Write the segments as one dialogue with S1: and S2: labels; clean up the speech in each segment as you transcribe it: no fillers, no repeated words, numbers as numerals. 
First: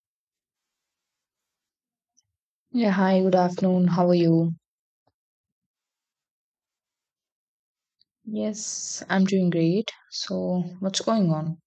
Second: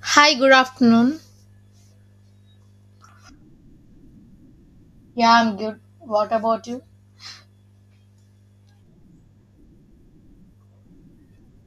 S1: Hi, good afternoon.
S2: Yeah, hi, good afternoon. How are you?
S1: Yeah, I'm good. What about you?
S2: Yes, I'm doing great. So, what's going on?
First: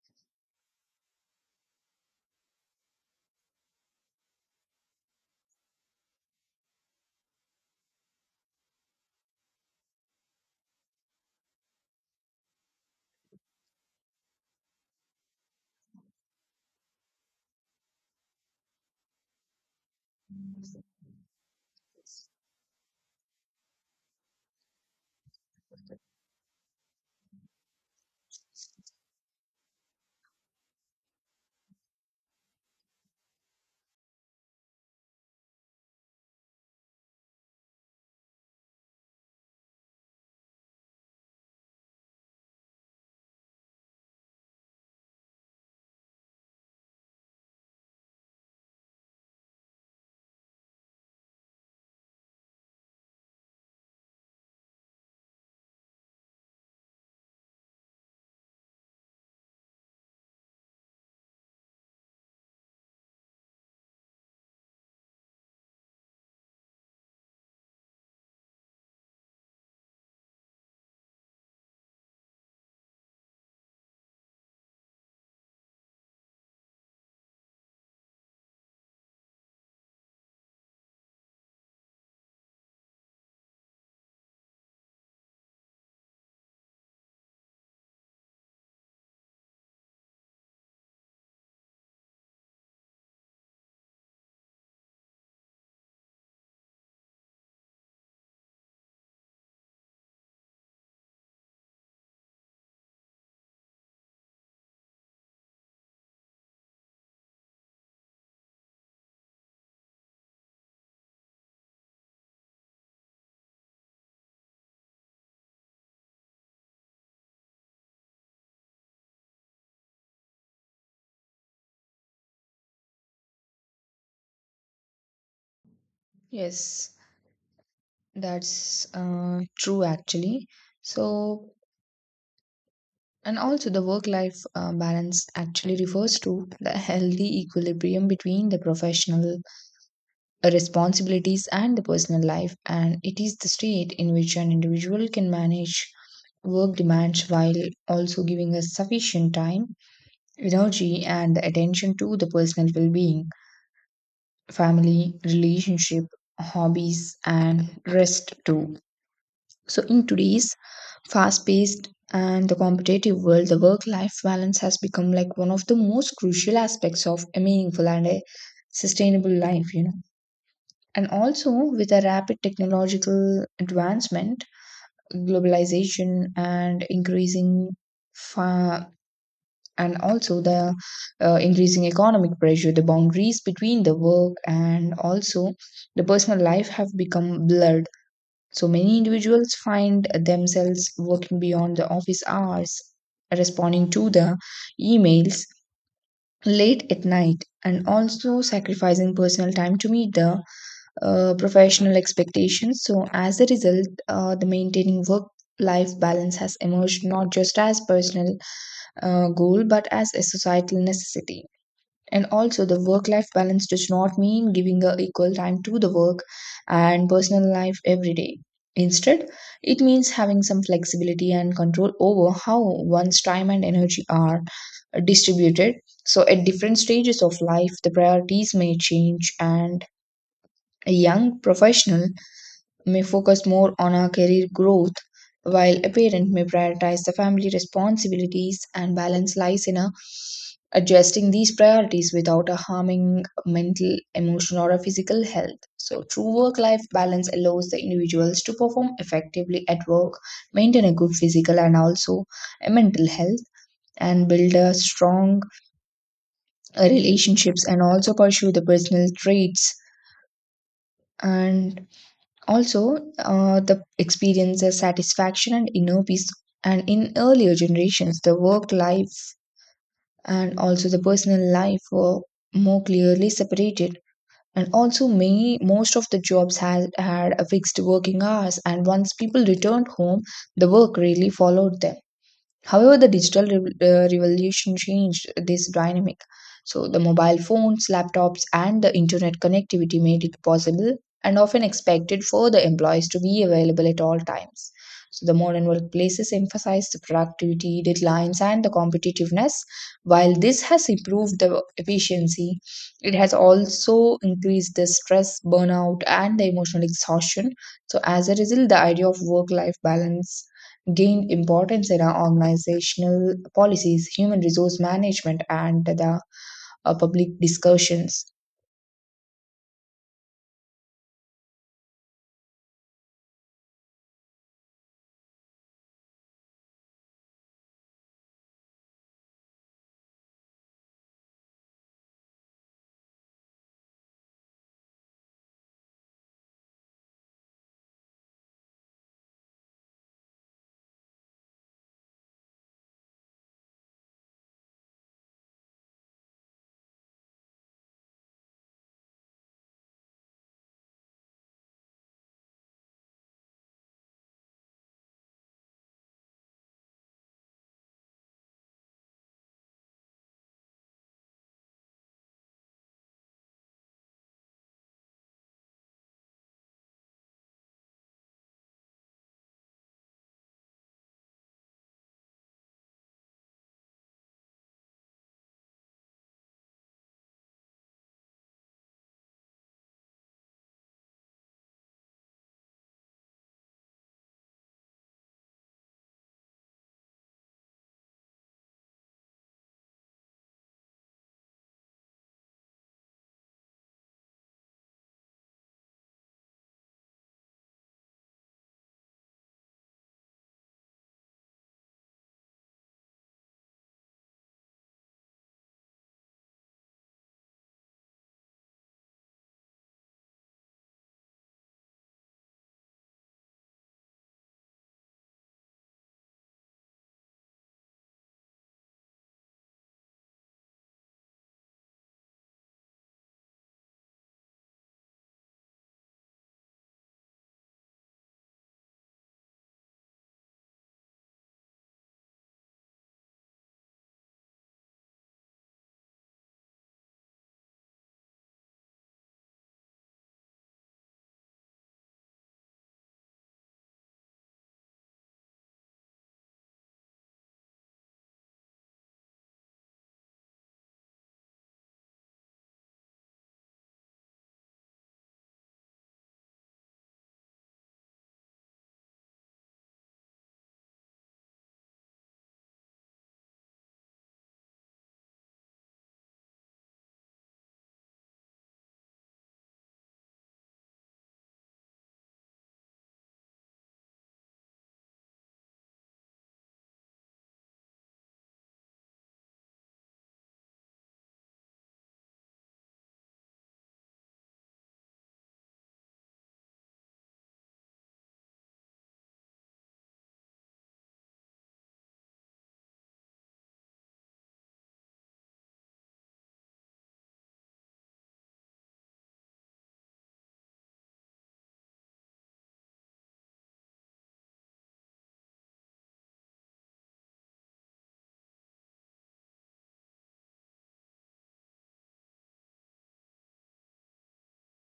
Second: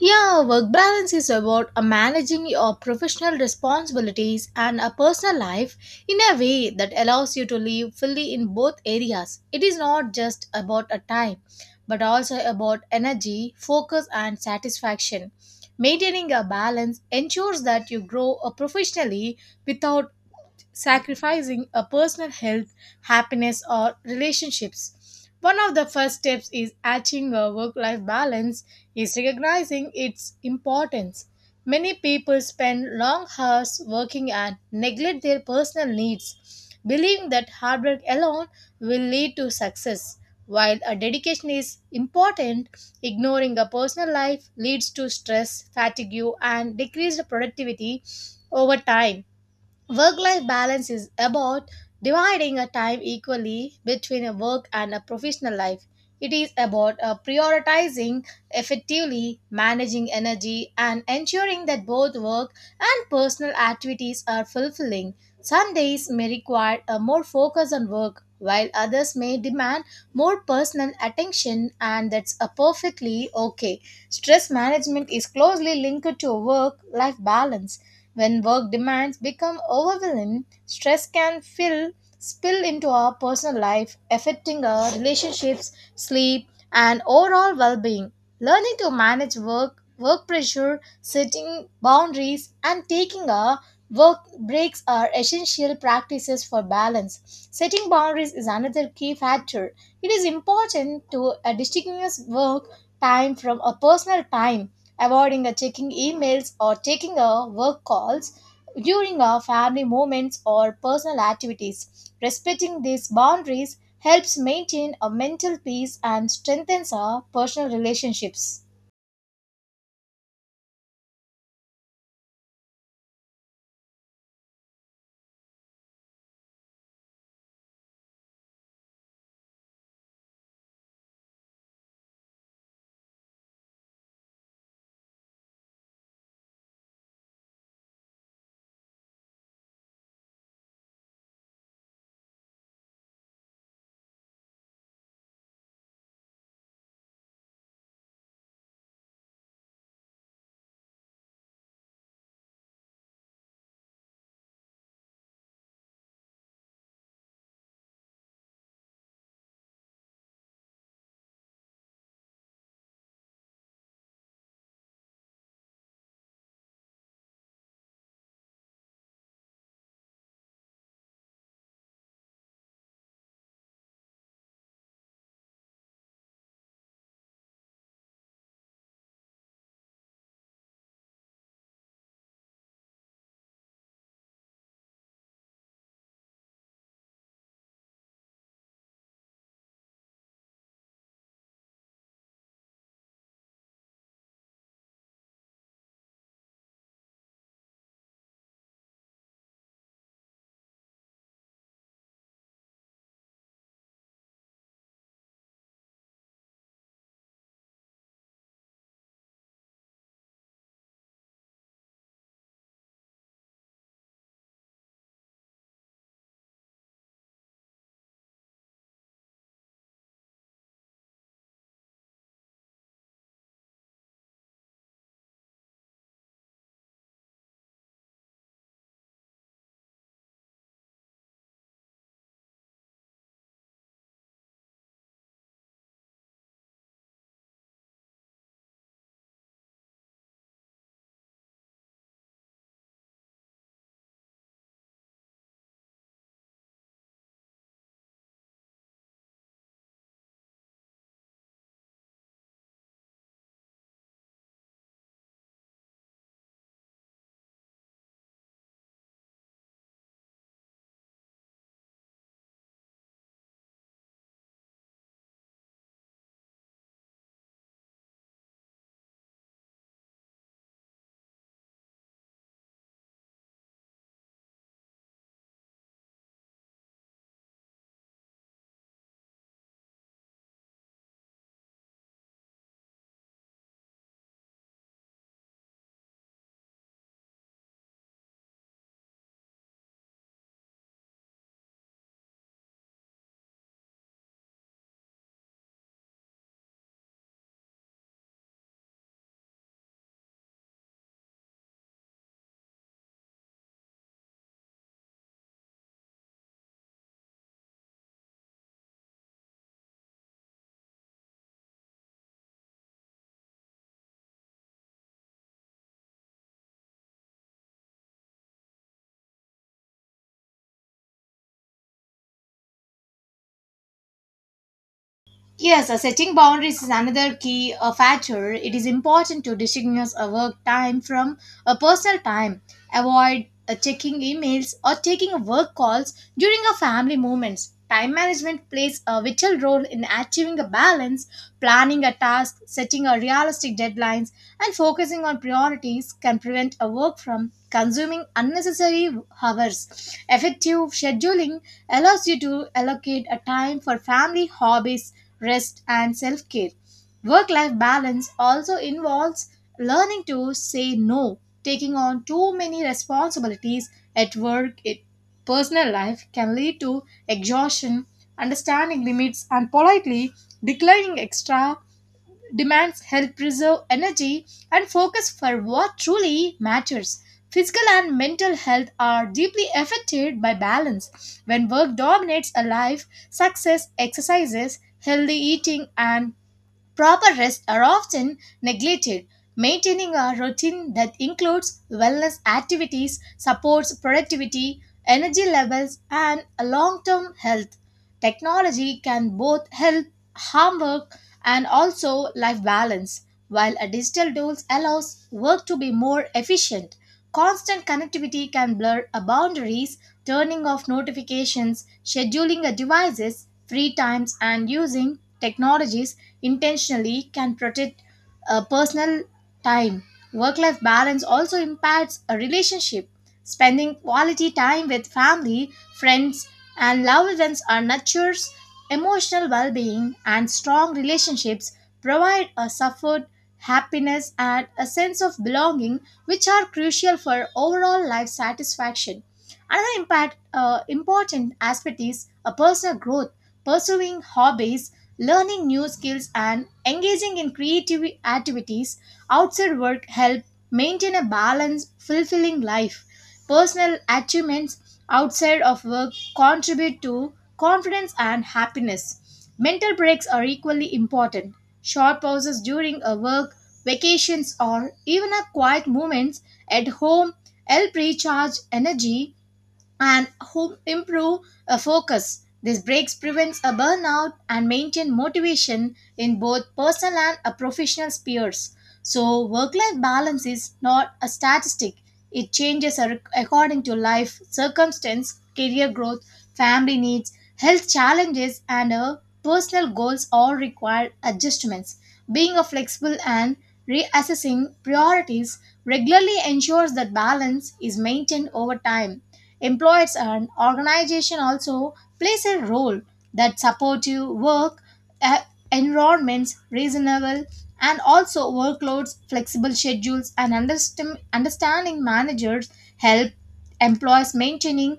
S1: Yeah, work balance is about managing your professional responsibilities and a personal life in a way that allows you to live fully in both areas. It is not just about a time, but also about energy, focus, and satisfaction. Maintaining a balance ensures that you grow professionally without sacrificing a personal health, happiness, or relationships. One of the first steps is achieving a work life balance is recognizing its importance. Many people spend long hours working and neglect their personal needs, believing that hard work alone will lead to success. While a dedication is important, ignoring a personal life leads to stress, fatigue, and decreased productivity over time. Work life balance is about dividing a time equally between a work and a professional life. It is about prioritizing effectively, managing energy, and ensuring that both work and personal activities are fulfilling. Some days may require a more focus on work, while others may demand more personal attention, and that's a perfectly okay. Stress management is closely linked to work life balance when work demands become overwhelming, stress can spill into our personal life, affecting our relationships, sleep, and overall well being. Learning to manage work pressure, setting boundaries, and taking a work breaks are essential practices for balance. Setting boundaries is another key factor. It is important to distinguish work time from a personal time, avoiding checking emails or taking work calls during our family moments or personal activities. Respecting these boundaries helps maintain a mental peace and strengthens our personal relationships.
S2: Yes, that's true actually. So, and also the work-life balance actually refers to the healthy equilibrium between the professional responsibilities and the personal life, and it is the state in which an individual can manage work demands while also giving us sufficient time, energy, and attention to the personal well-being, family, relationship, hobbies, and rest too. So, in today's fast paced and the competitive world, the work life balance has become like one of the most crucial aspects of a meaningful and a sustainable life. And also, with the rapid technological advancement, globalization, and and also the increasing economic pressure, the boundaries between the work and also the personal life have become blurred, so many individuals find themselves working beyond the office hours, responding to the emails late at night, and also sacrificing personal time to meet the professional expectations. So, as a result, the maintaining work life balance has emerged not just as personal goal but as a societal necessity. And also, the work life balance does not mean giving a equal time to the work and personal life every day. Instead, it means having some flexibility and control over how one's time and energy are distributed. So, at different stages of life, the priorities may change, and a young professional may focus more on her career growth, while a parent may prioritize the family responsibilities, and balance lies in a adjusting these priorities without a harming mental, emotional, or physical health. So, true work life balance allows the individuals to perform effectively at work, maintain a good physical and also a mental health, and build a strong relationships, and also pursue the personal traits and also, the experiences, satisfaction, and inner peace. And in earlier generations, the work life and also the personal life were more clearly separated. And also, many most of the jobs had a fixed working hours. And once people returned home, the work really followed them. However, the revolution changed this dynamic. So, the mobile phones, laptops, and the internet connectivity made it possible and often expected for the employees to be available at all times. So, the modern workplaces emphasize the productivity, deadlines, and the competitiveness. While this has improved the efficiency, it has also increased the stress, burnout, and the emotional exhaustion. So, as a result, the idea of work life balance gained importance in our organizational policies, human resource management, and the public discussions.
S1: Yes, setting boundaries is another key factor. It is important to distinguish a work time from a personal time. Avoid checking emails or taking work calls during a family moments. Time management plays a vital role in achieving a balance, planning a task, setting a realistic deadlines, and focusing on priorities can prevent a work from consuming unnecessary hours. Effective scheduling allows you to allocate a time for family hobbies rest, and self care. Work life balance also involves learning to say no. Taking on too many responsibilities at personal life can lead to exhaustion, understanding limits, and politely declining extra demands help preserve energy and focus for what truly matters. Physical and mental health are deeply affected by balance. When work dominates a life, success, exercises, healthy eating, and proper rest are often neglected. Maintaining a routine that includes wellness activities supports productivity, energy levels, and long term health. Technology can both help harm work and also life balance, while a digital tools allows work to be more efficient. Constant connectivity can blur boundaries turning off notifications, scheduling a devices, free times, and using technologies intentionally can protect personal time. Work life balance also impacts a relationship. Spending quality time with family, friends, and loved ones are nurtures emotional well being, and strong relationships provide a support, happiness, and a sense of belonging, which are crucial for overall life satisfaction. Another important aspect is a personal growth, pursuing hobbies, learning new skills, and engaging in creative activities outside work help maintain a balanced, fulfilling life. Personal achievements outside of work contribute to confidence and happiness. Mental breaks are equally important. Short pauses during a work, vacations, or even a quiet moments at home help recharge energy and home improve focus. This breaks prevents a burnout and maintain motivation in both personal and professional spheres. So work-life balance is not a statistic. It changes ar- according to life, circumstance, career growth, family needs, health challenges, and personal goals all require adjustments. Being a flexible and reassessing priorities regularly ensures that balance is maintained over time. Employers and organization also plays a role that supportive work uh, environments, reasonable and also workloads, flexible schedules and understanding managers help employees maintaining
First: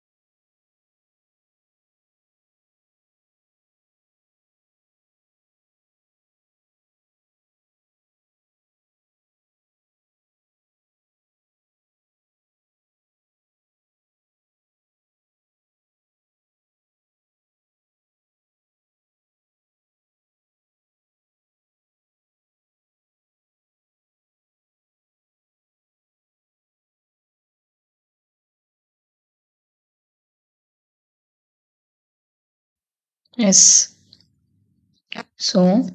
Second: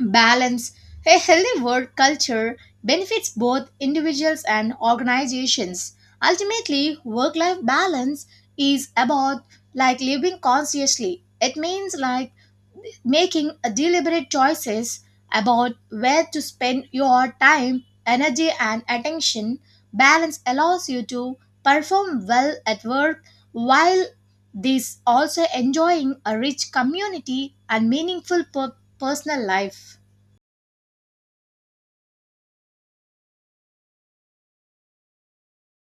S1: balance. A healthy work culture benefits both individuals and organizations. Ultimately, work life balance is about like living consciously. It means like making a deliberate choices about where to spend your time, energy and attention. Balance allows you to perform well at work while this also enjoying a rich community and meaningful personal life.
S2: Yes. So,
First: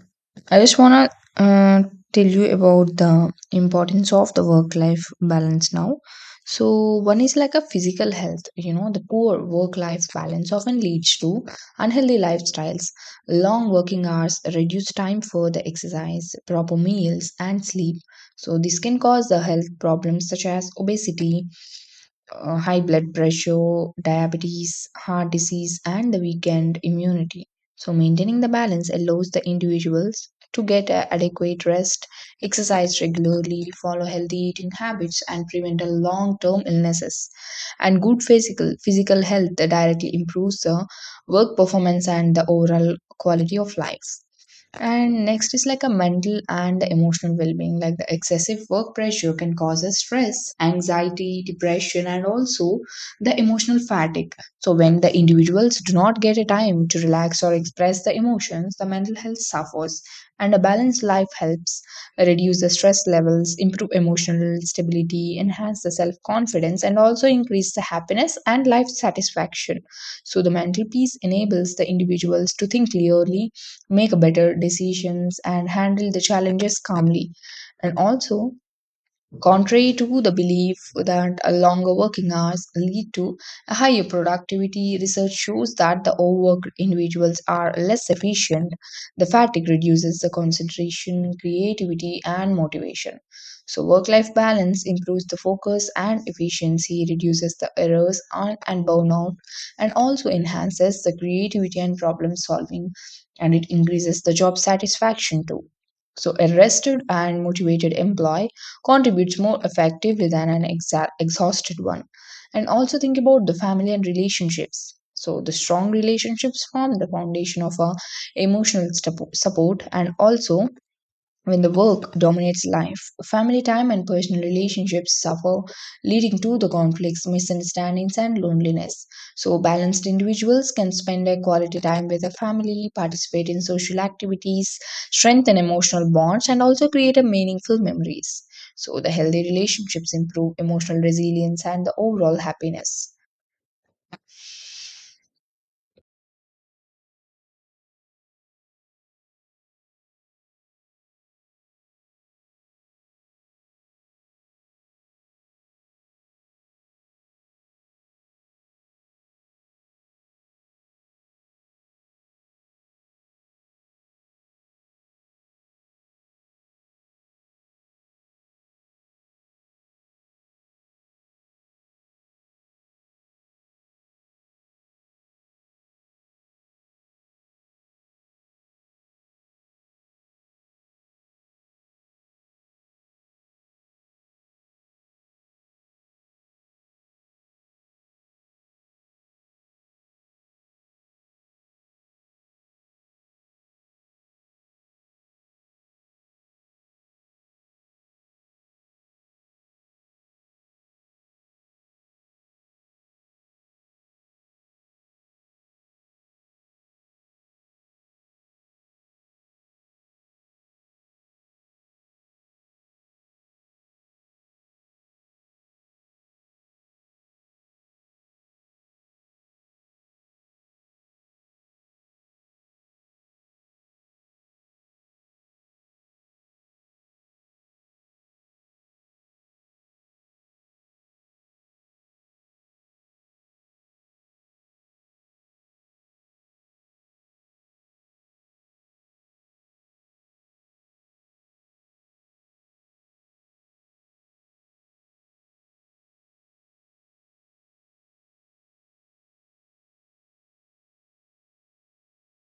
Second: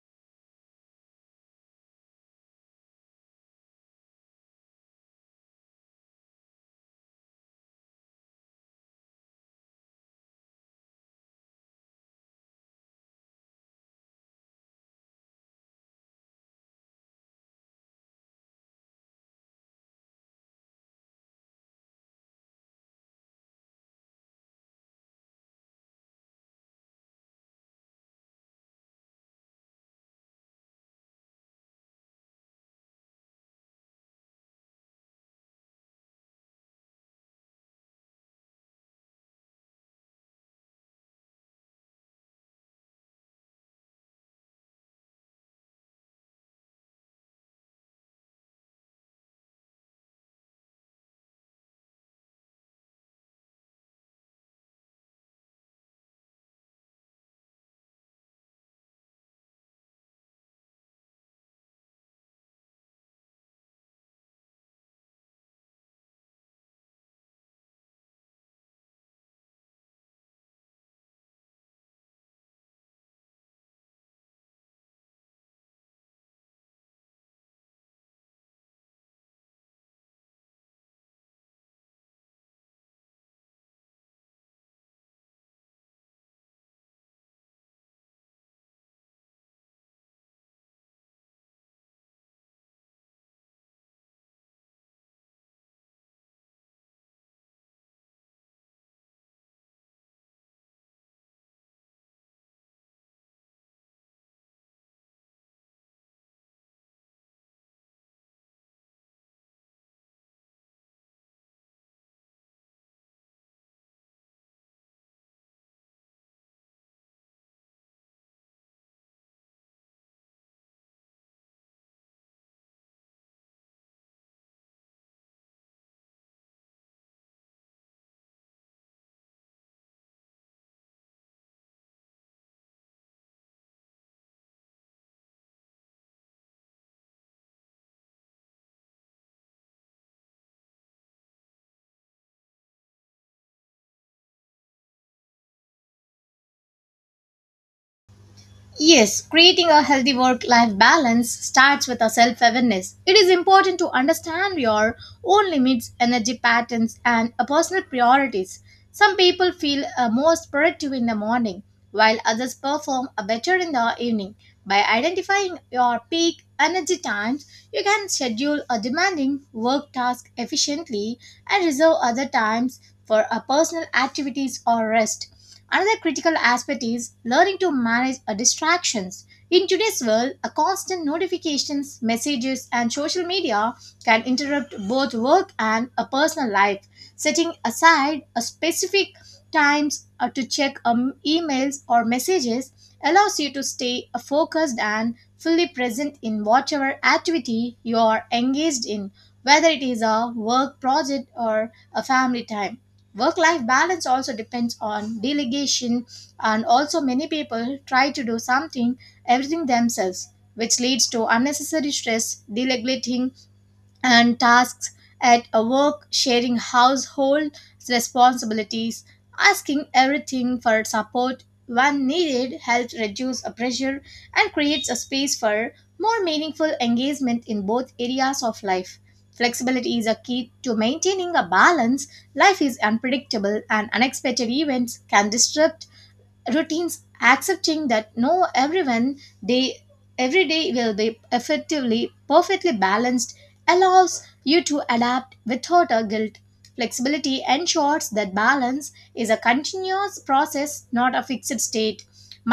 S2: I just want to tell you about the importance of the work life balance now. So, one is like a physical health. You know, the poor work life balance often leads to unhealthy lifestyles, long working hours, reduced time for the exercise, proper meals, and sleep. So, this can cause the health problems such as obesity, high blood pressure, diabetes, heart disease, and the weakened immunity. So, maintaining the balance allows the individuals to get a adequate rest, exercise regularly, follow healthy eating habits, and prevent a long-term illnesses. And good physical health directly improves the work performance and the overall quality of life. And next is like a mental and the emotional well-being. Like the excessive work pressure can cause us stress, anxiety, depression, and also the emotional fatigue. So when the individuals do not get a time to relax or express the emotions, the mental health suffers. And a balanced life helps reduce the stress levels, improve emotional stability, enhance the self-confidence, and also increase the happiness and life satisfaction. So the mental peace enables the individuals to think clearly, make better decisions, and handle the challenges calmly. And also contrary to the belief that longer working hours lead to a higher productivity, research shows that the overworked individuals are less efficient. The fatigue reduces the concentration, creativity, and motivation. So, work life balance improves the focus and efficiency, reduces the errors and burnout, and also enhances the creativity and problem solving, and it increases the job satisfaction too. So, a rested and motivated employee contributes more effectively than an exhausted one. And also think about the family and relationships. So, the strong relationships form the foundation of our emotional support, and also when the work dominates life, family time and personal relationships suffer, leading to the conflicts, misunderstandings, and loneliness. So, balanced individuals can spend their quality time with their family, participate in social activities, strengthen emotional bonds, and also create a meaningful memories. So, the healthy relationships improve emotional resilience and the overall happiness.
S1: Yes, creating a healthy work life balance starts with a self awareness. It is important to understand your own limits, energy patterns, and personal priorities. Some people feel most productive in the morning, while others perform better in the evening. By identifying your peak energy times, you can schedule a demanding work task efficiently and reserve other times for personal activities or rest. Another critical aspect is learning to manage our distractions. In today's world, a constant notifications, messages, and social media can interrupt both work and a personal life. Setting aside a specific times to check emails or messages allows you to stay focused and fully present in whatever activity you are engaged in, whether it is a work project or a family time work life balance also depends on delegation and also many people try to do something everything themselves which leads to unnecessary stress delegating and tasks at a work, sharing household responsibilities, asking everything for support when needed helps reduce a pressure and creates a space for more meaningful engagement in both areas of life. Flexibility is a key to maintaining a balance. Life is unpredictable and unexpected events can disrupt routines accepting that no day every day will be effectively perfectly balanced allows you to adapt without a guilt flexibility ensures that balance is a continuous process not a fixed state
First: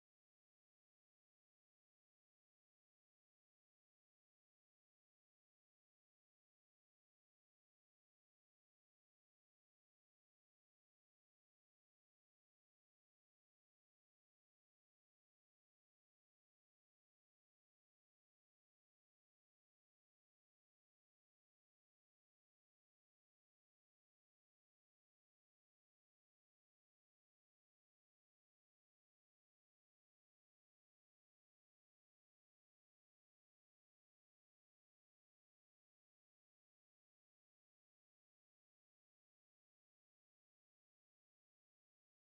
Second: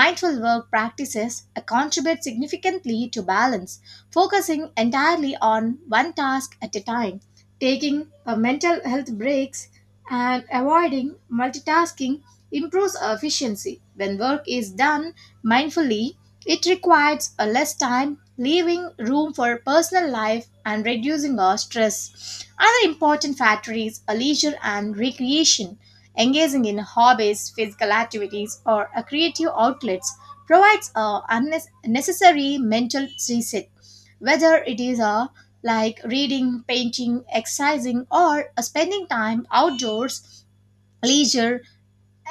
S1: mindful work practices contribute significantly to balance focusing entirely on one task at a time taking a mental health breaks and avoiding multitasking improves efficiency. When work is done mindfully, it requires a less time, leaving room for personal life and reducing our stress. Other important factor is a leisure and recreation. Engaging in hobbies, physical activities, or a creative outlets provides a unnecessary mental reset. Whether it is a like reading, painting, exercising, or a spending time outdoors, leisure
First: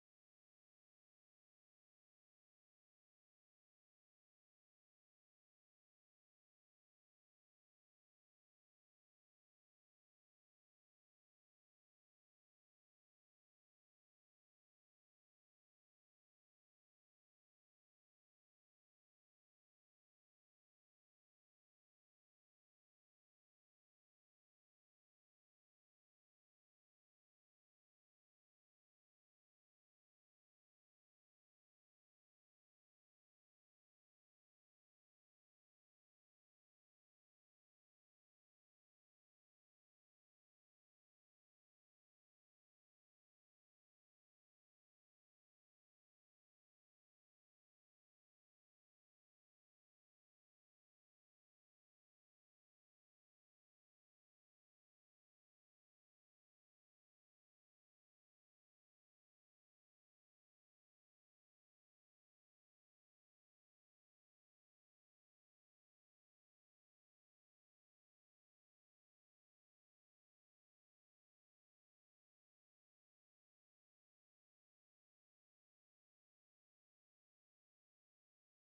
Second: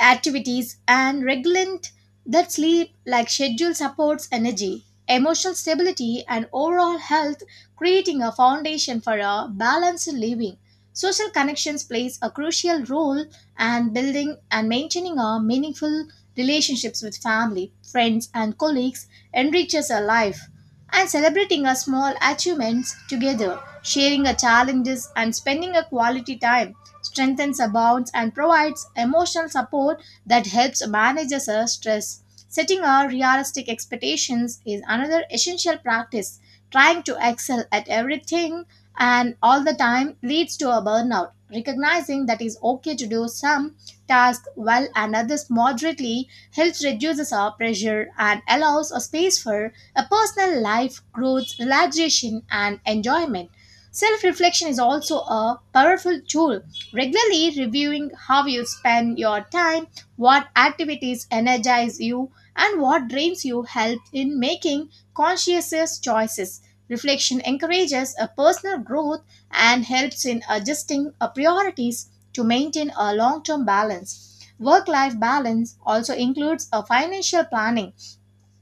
S1: activities and regulate that sleep like schedule supports energy, emotional stability, and overall health, creating a foundation for a balanced living. Social connections plays a crucial role and building and maintaining a meaningful relationships with family, friends, and colleagues enriches a life and celebrating our small achievements together, sharing our challenges, and spending a quality time strengthens our bonds and provides emotional support that helps manage our stress. Setting our realistic expectations is another essential practice. Trying to excel at everything and all the time leads to a burnout. Recognizing that it's okay to do some tasks well and others moderately helps reduces our pressure and allows a space for a personal life, growth, relaxation, and enjoyment. Self reflection is also a powerful tool. Regularly reviewing how you spend your time, what activities energize you, and what drains you helps in making conscious choices. Reflection encourages a personal growth and helps in adjusting our priorities to maintain a long term balance. Work life balance also includes a financial planning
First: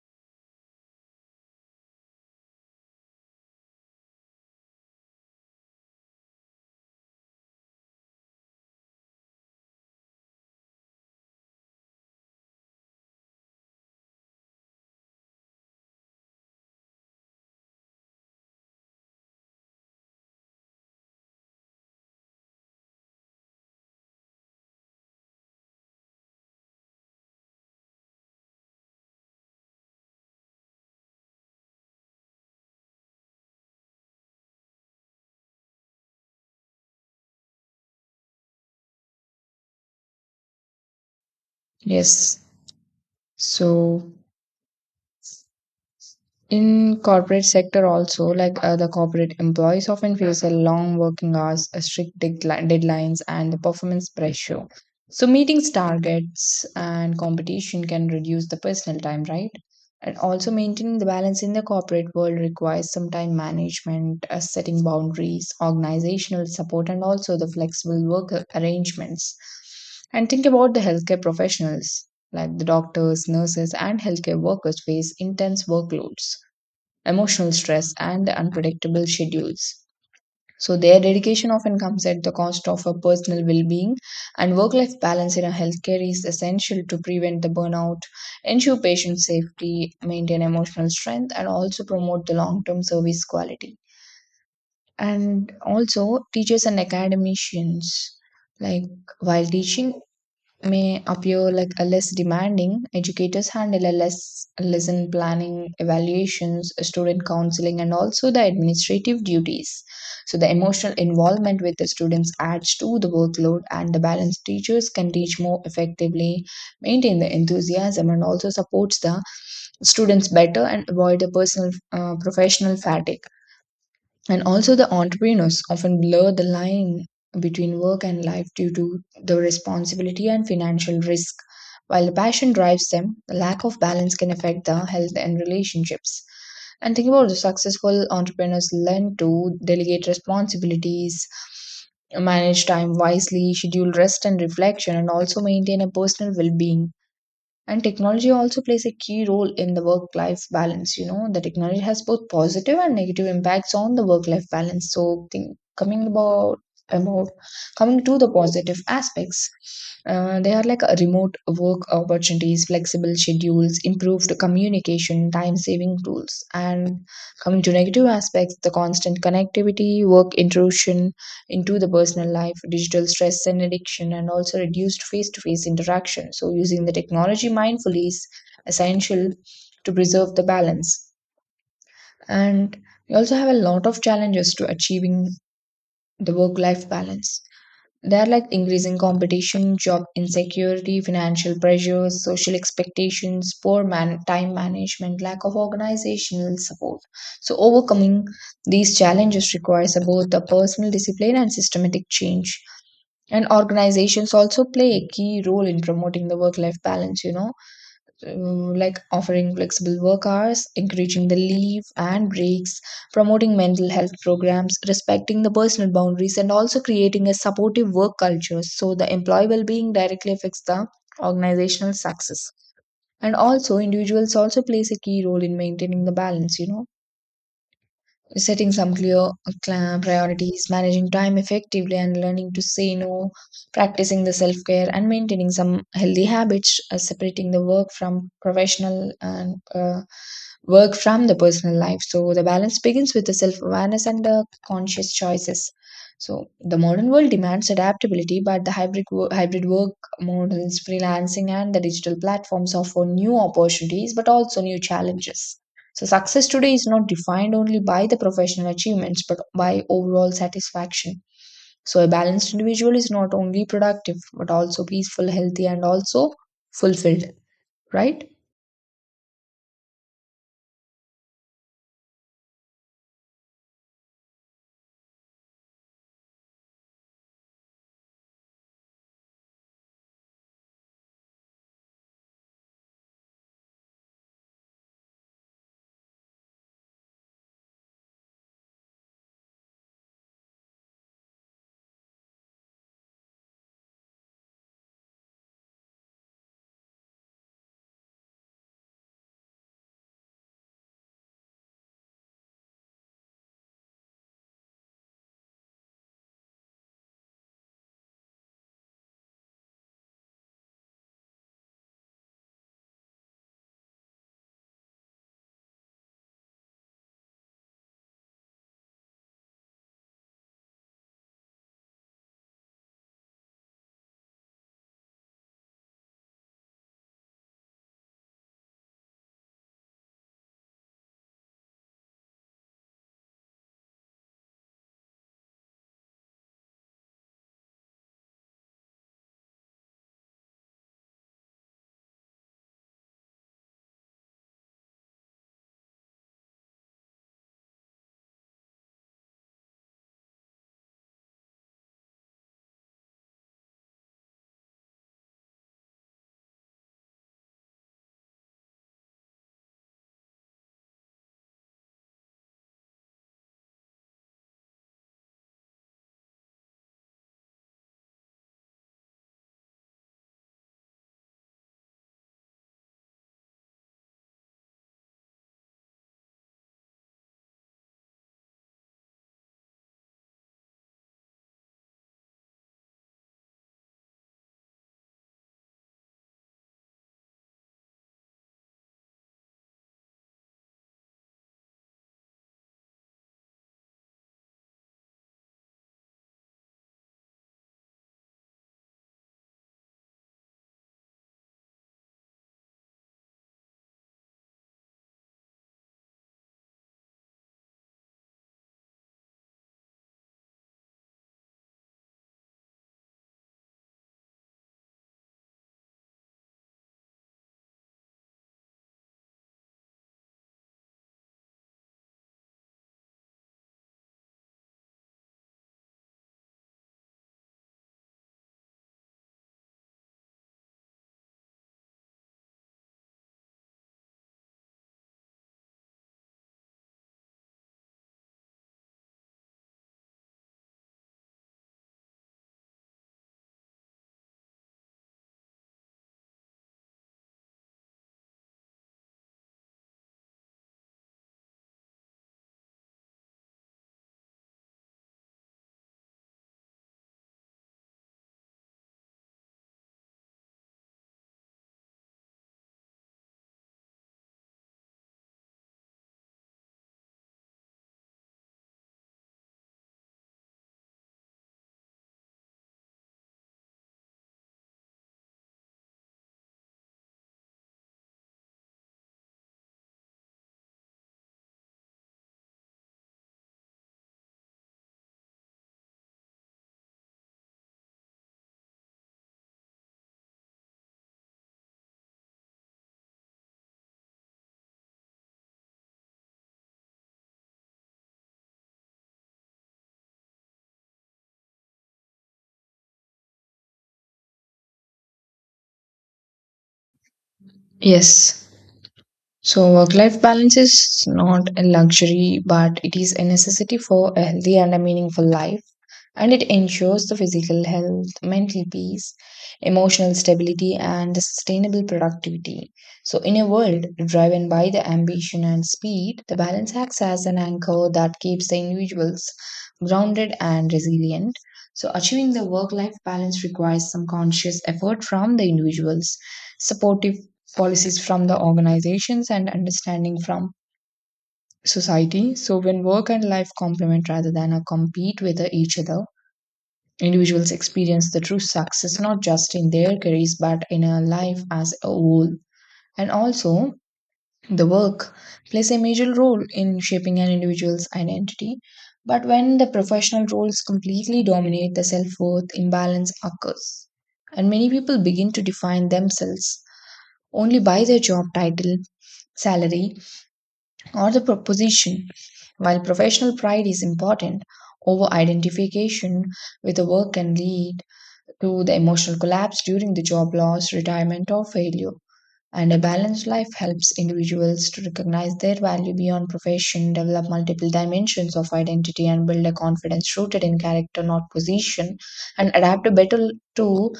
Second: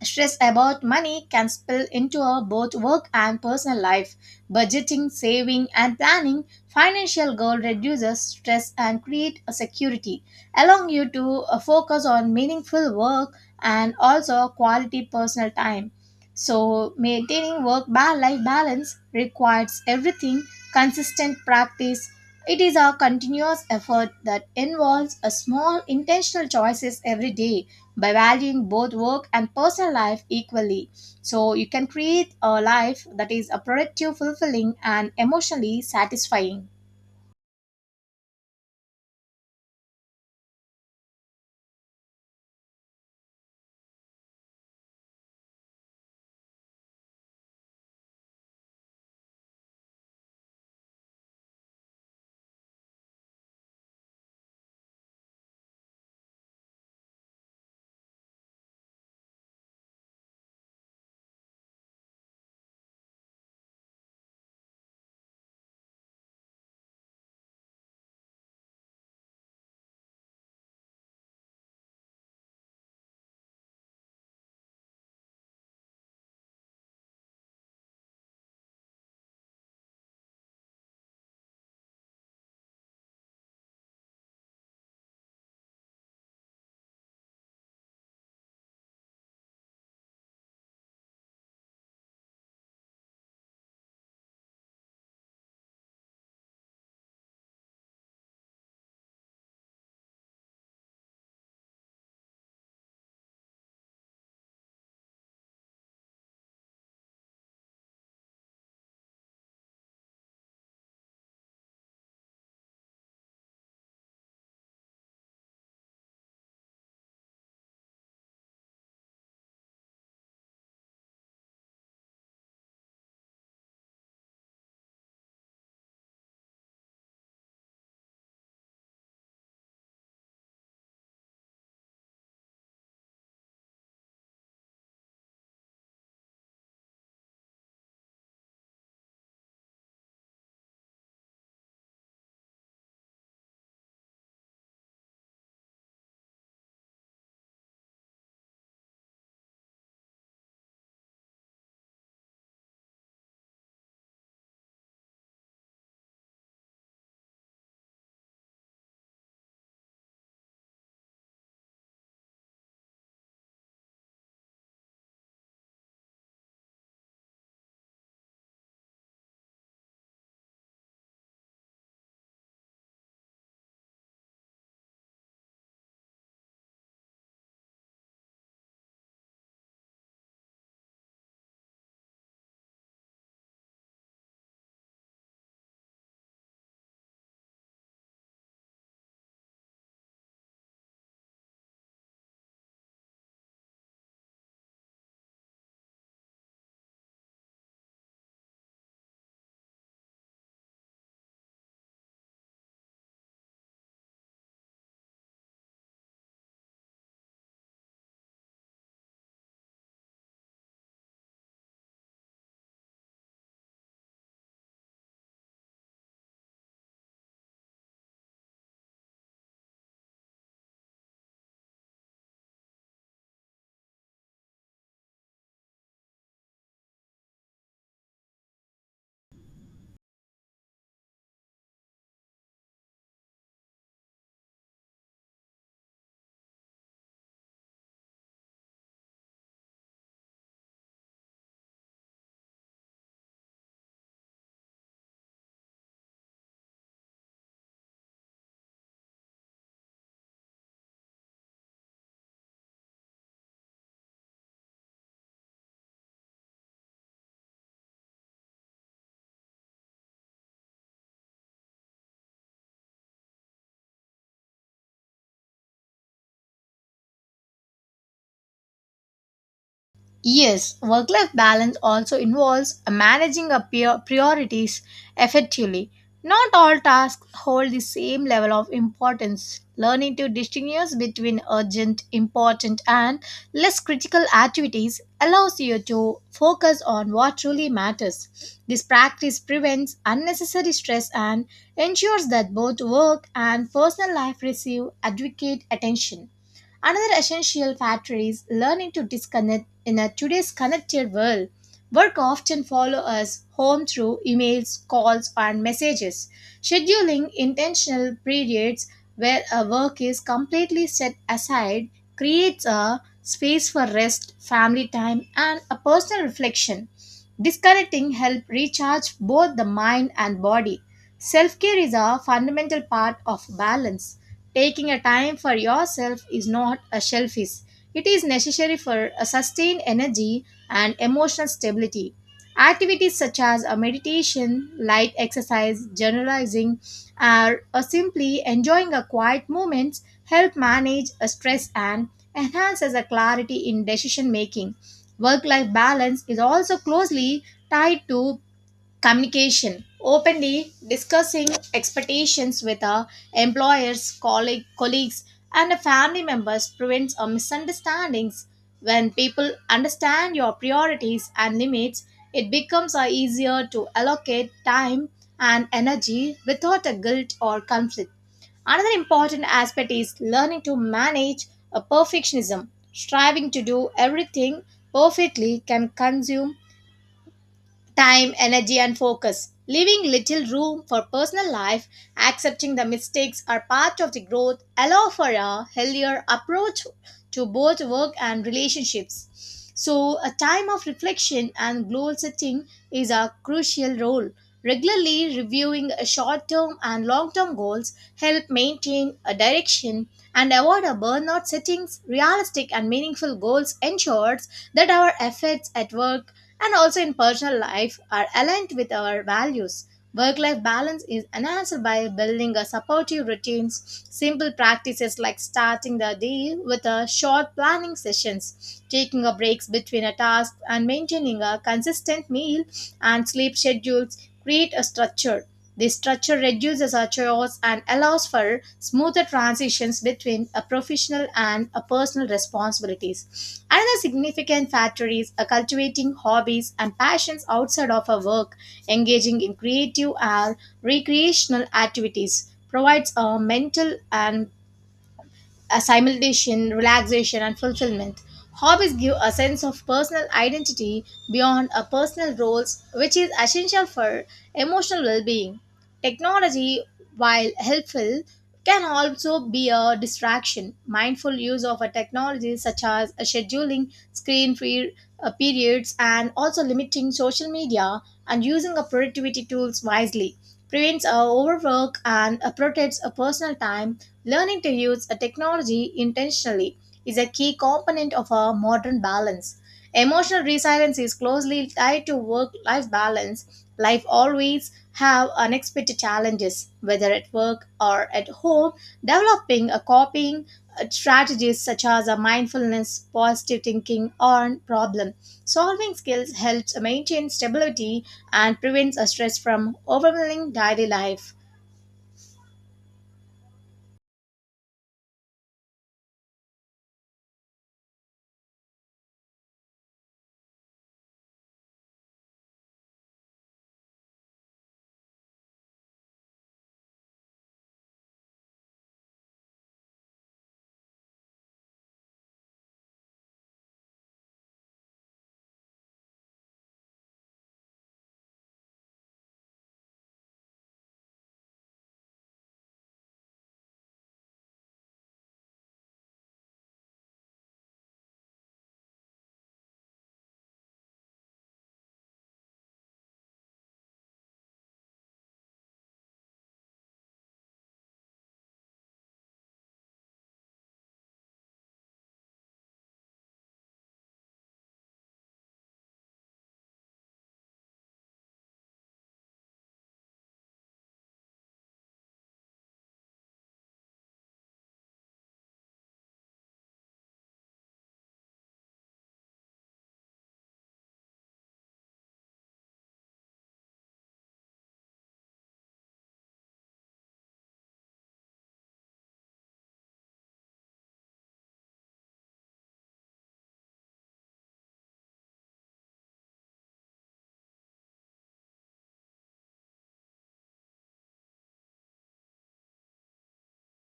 S1: stress about money can spill into our both work and personal life. Budgeting, saving, and planning financial goal reduces stress and create a security, allowing you to focus on meaningful work and also quality personal time. So, maintaining work life balance requires everything consistent practice. It is a continuous effort that involves a small intentional choices every day by valuing both work and personal life equally. So, you can create a life that is a productive, fulfilling, and emotionally satisfying.
S2: Yes. So, in corporate sector also, like the corporate employees often face a long working hours, a strict deadlines, and the performance pressure. So, meetings, targets, and competition can reduce the personal time, right? And also maintaining the balance in the corporate world requires some time management, setting boundaries, organizational support, and also the flexible work arrangements. And think about the healthcare professionals, like the doctors, nurses, and healthcare workers face intense workloads, emotional stress, and the unpredictable schedules. So, their dedication often comes at the cost of a personal well being, and work life balance in a healthcare is essential to prevent the burnout, ensure patient safety, maintain emotional strength, and also promote the long term service quality. And also, teachers and academicians, like while teaching may appear like a less demanding, educators handle a less lesson planning, evaluations, student counseling, and also the administrative duties. So the emotional involvement with the students adds to the workload, and the balanced teachers can teach more effectively, maintain the enthusiasm, and also supports the students better, and avoid the personal professional fatigue. And also, the entrepreneurs often blur the line between work and life due to the responsibility and financial risk. While the passion drives them, the lack of balance can affect the health and relationships. And think about the successful entrepreneurs learn to delegate responsibilities, manage time wisely, schedule rest and reflection, and also maintain a personal well being. And technology also plays a key role in the work life balance. You know, the technology has both positive and negative impacts on the work life balance. So, think, coming about coming to the positive aspects, they are like a remote work opportunities, flexible schedules, improved communication, time saving tools, and coming to negative aspects, the constant connectivity, work intrusion into the personal life, digital stress and addiction, and also reduced face to face interaction. So, using the technology mindfully is essential to preserve the balance. And we also have a lot of challenges to achieving the work life balance. They are like increasing competition, job insecurity, financial pressures, social expectations, time management, lack of organizational support. So, overcoming these challenges requires both a personal discipline and systematic change. And organizations also play a key role in promoting the work life balance. Like offering flexible work hours, encouraging the leave and breaks, promoting mental health programs, respecting the personal boundaries, and also creating a supportive work culture. So the employee well-being directly affects the organizational success. And also individuals also plays a key role in maintaining the balance, you know, setting some clear priorities, managing time effectively, and learning to say no, practicing the self care, and maintaining some healthy habits, separating the work from professional and work from the personal life. So, the balance begins with the self awareness and the conscious choices. So, the modern world demands adaptability, but the hybrid work models, freelancing, and the digital platforms offer new opportunities but also new challenges. So, success today is not defined only by the professional achievements but by overall satisfaction. So, a balanced individual is not only productive but also peaceful, healthy, and also fulfilled, right?
S1: Yes, work life balance also involves managing our priorities effectively. Not all tasks hold the same level of importance. Learning to distinguish between urgent, important, and less critical activities allows you to focus on what truly matters. This practice prevents unnecessary stress and ensures that both work and personal life receive adequate attention. Another essential factor is learning to disconnect in a today's connected world. Work often follow us home through emails, calls, and messages. Scheduling intentional periods where a work is completely set aside creates a space for rest, family time, and a personal reflection. Disconnecting helps recharge both the mind and body. Self care is a fundamental part of balance. Taking a time for yourself is not a selfish. It is necessary for a sustained energy and emotional stability. Activities such as a meditation, light exercise, generalizing, or simply enjoying a quiet moment help manage a stress and enhances a clarity in decision making. Work life balance is also closely tied to communication openly discussing expectations with our employers, colleagues, and family members prevents a misunderstandings. When people understand your priorities and limits, it becomes a easier to allocate time and energy without a guilt or conflict. Another important aspect is learning to manage a perfectionism. Striving to do everything perfectly can consume time, energy, and focus, leaving little room for personal life, accepting the mistakes are part of the growth, allow for a healthier approach to both work and relationships. So, a time of reflection and goal setting is a crucial role. Regularly reviewing short term and long term goals help maintain a direction and avoid a burnout settings. Realistic and meaningful goals ensures that our efforts at work and also in personal life are aligned with our values. Work life balance is enhanced by building a supportive routines, simple practices like starting the day with a short planning sessions, taking a breaks between a task and maintaining a consistent meal and sleep schedules create a structure. This structure reduces our chores and allows for smoother transitions between a professional and a personal responsibilities. Another significant factor is cultivating hobbies and passions outside of our work, engaging in creative or recreational activities provides a mental and a simulation, relaxation, and fulfillment. Hobbies give a sense of personal identity beyond a personal roles, which is essential for emotional well-being. Technology, while helpful, can also be a distraction. Mindful use of a technology such as a scheduling screen-free periods and also limiting social media and using a productivity tools wisely prevents a overwork and protects a personal time. Learning to use a technology intentionally is a key component of our modern balance. Emotional resilience is closely tied to work-life balance. Life always have unexpected challenges, whether at work or at home. Developing a coping strategies such as a mindfulness, positive thinking, or problem solving skills helps maintain stability and prevents a stress from overwhelming daily life.
S2: Yes. So, work life balance is not a luxury, but it is a necessity for a healthy and a meaningful life. And it ensures the physical health, mental peace, emotional stability, and the sustainable productivity. So, in a world driven by the ambition and speed, the balance acts as an anchor that keeps the individuals grounded and resilient. So, achieving the work life balance requires some conscious effort from the individuals, supportive policies from the organizations, and understanding from society. So, when work and life complement rather than a compete with each other, individuals experience the true success not just in their careers but in a life as a whole. And also, the work plays a major role in shaping an individual's identity. But when the professional roles completely dominate, the self worth imbalance occurs. And many people begin to define themselves only by their job title, salary, or the proposition. While professional pride is important, over identification with the work can lead to the emotional collapse during the job loss, retirement, or failure. And a balanced life helps individuals to recognize their value beyond profession, develop multiple dimensions of identity, and build a confidence rooted in character, not position, and adapt better to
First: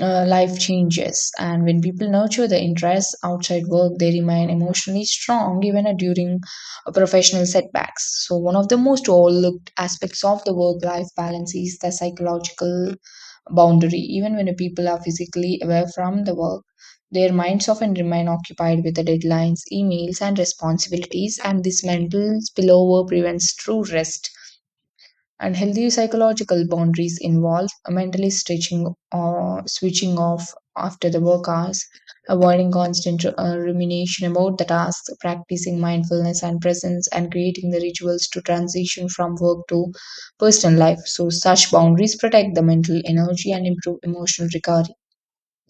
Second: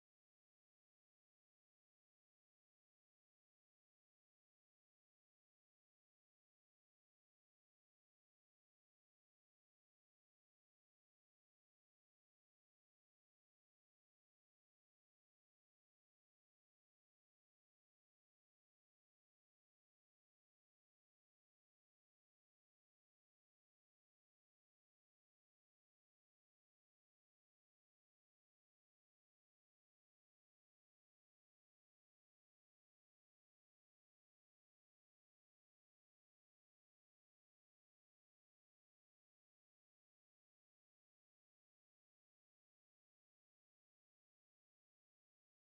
S2: life changes. And when people nurture their interests outside work, they remain emotionally strong even during professional setbacks. So one of the most overlooked aspects of the work life balance is the psychological boundary. Even when people are physically away from the work, their minds often remain occupied with the deadlines, emails, and responsibilities, and this mental spillover prevents true rest. And healthy psychological boundaries involve mentally stretching or switching off after the work hours, avoiding constant rumination about the tasks, practicing mindfulness and presence, and creating the rituals to transition from work to personal life. So such boundaries protect the mental energy and improve emotional recovery.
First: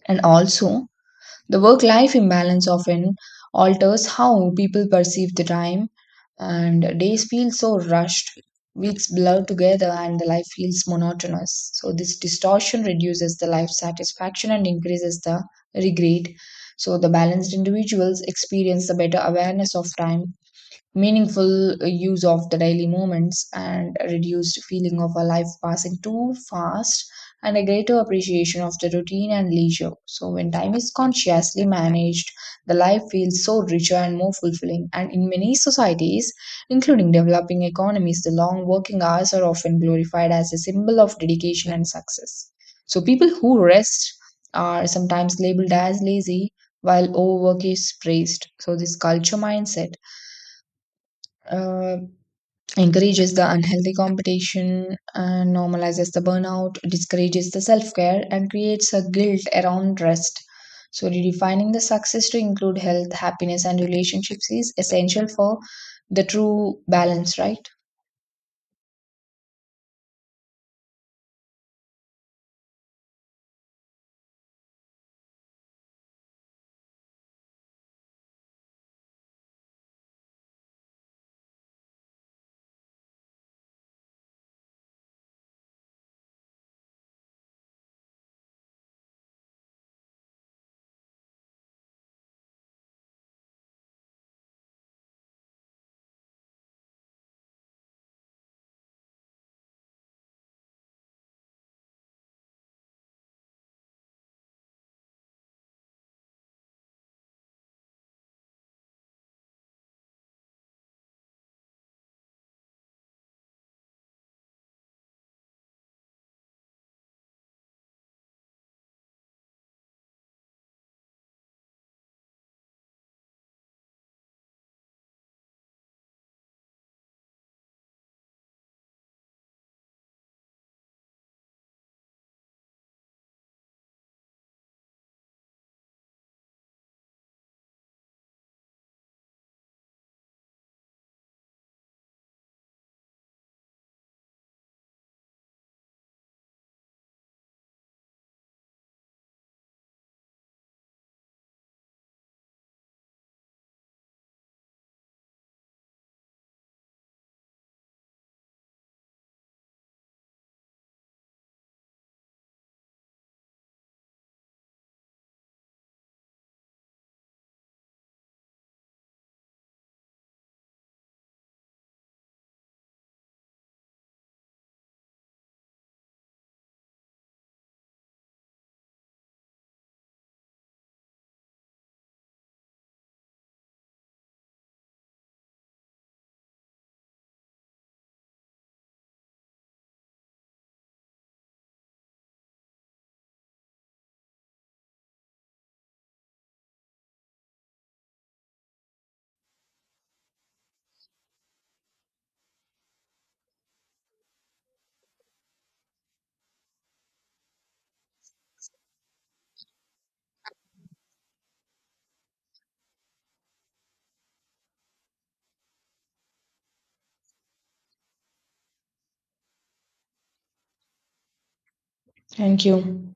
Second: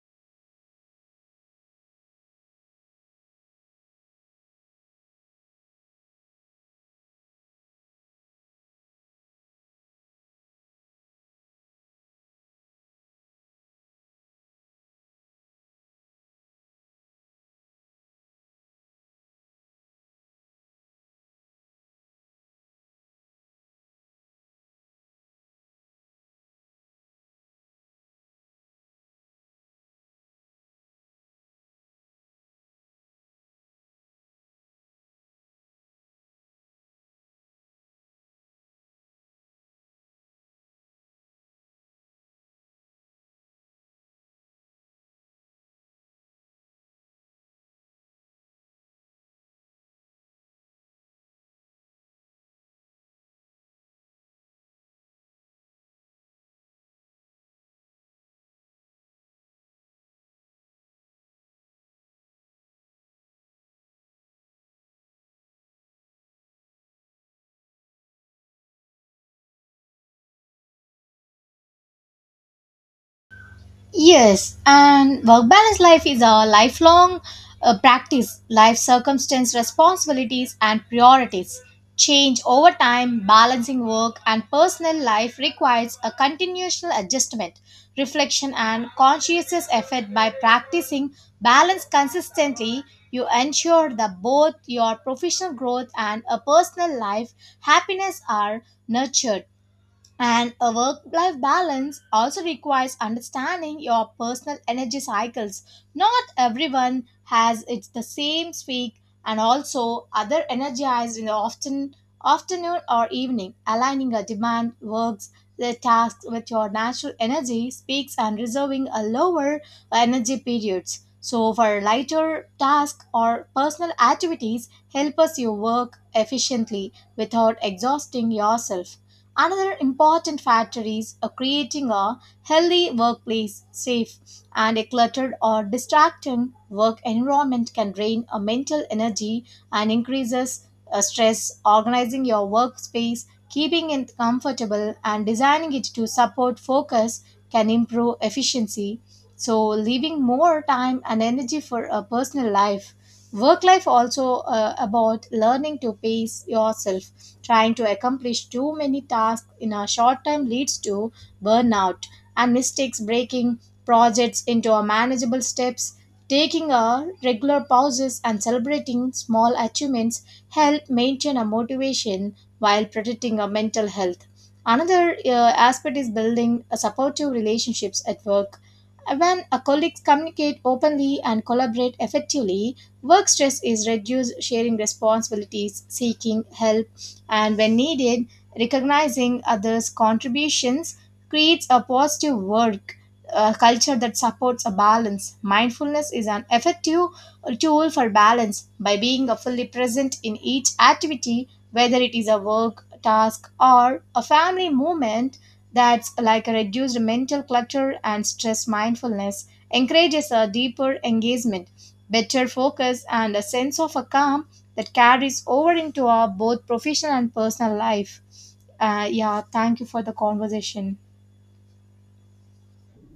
S2: And also, the work life imbalance often alters how people perceive the time, and days feel so rushed, weeks blur together, and the life feels monotonous. So, this distortion reduces the life satisfaction and increases the regret. So, the balanced individuals experience the better awareness of time, meaningful use of the daily moments, and a reduced feeling of a life passing too fast, and a greater appreciation of the routine and leisure. So when time is consciously managed, the life feels so richer and more fulfilling. And in many societies including developing economies, the long working hours are often glorified as a symbol of dedication and success. So people who rest are sometimes labeled as lazy while overwork is praised. So this culture mindset uh, encourages the unhealthy competition and normalizes the burnout, discourages the self care, and creates a guilt around rest. So, redefining the success to include health, happiness, and relationships is essential for the true balance, right?
S1: Yes, and work balance life is a lifelong practice. Life circumstance, responsibilities, and priorities change over time. Balancing work and personal life requires a continuational adjustment, reflection, and conscientious effort. By practicing balance consistently, you ensure that both your professional growth and a personal life happiness are nurtured. And a work life balance also requires understanding your personal energy cycles. Not everyone has it's the same speak and also other energized in the often afternoon or evening. Aligning a demand works the tasks with your natural energy speaks and reserving a lower energy periods. So for lighter tasks or personal activities help us you work efficiently without exhausting yourself. Another important factor is creating a healthy workplace, safe and a cluttered or distracting work environment can drain a mental energy and increases stress. Organizing your workspace, keeping it comfortable and designing it to support focus can improve efficiency. So leaving more time and energy for a personal life. Work life also about learning to pace yourself. Trying to accomplish too many tasks in a short time leads to burnout and mistakes breaking projects into a manageable steps. Taking a regular pauses and celebrating small achievements help maintain a motivation while protecting our mental health. Another aspect is building a supportive relationships at work. When a colleagues communicate openly and collaborate effectively, work stress is reduced, sharing responsibilities, seeking help, and when needed, recognizing others' contributions creates a positive work culture that supports a balance. Mindfulness is an effective tool for balance by being a fully present in each activity, whether it is a work task or a family movement. That's like a reduced mental clutter and stress mindfulness encourages a deeper engagement better focus, and a sense of a calm that carries over into our both professional and personal life. Yeah, thank you for the conversation.
S2: Thank you.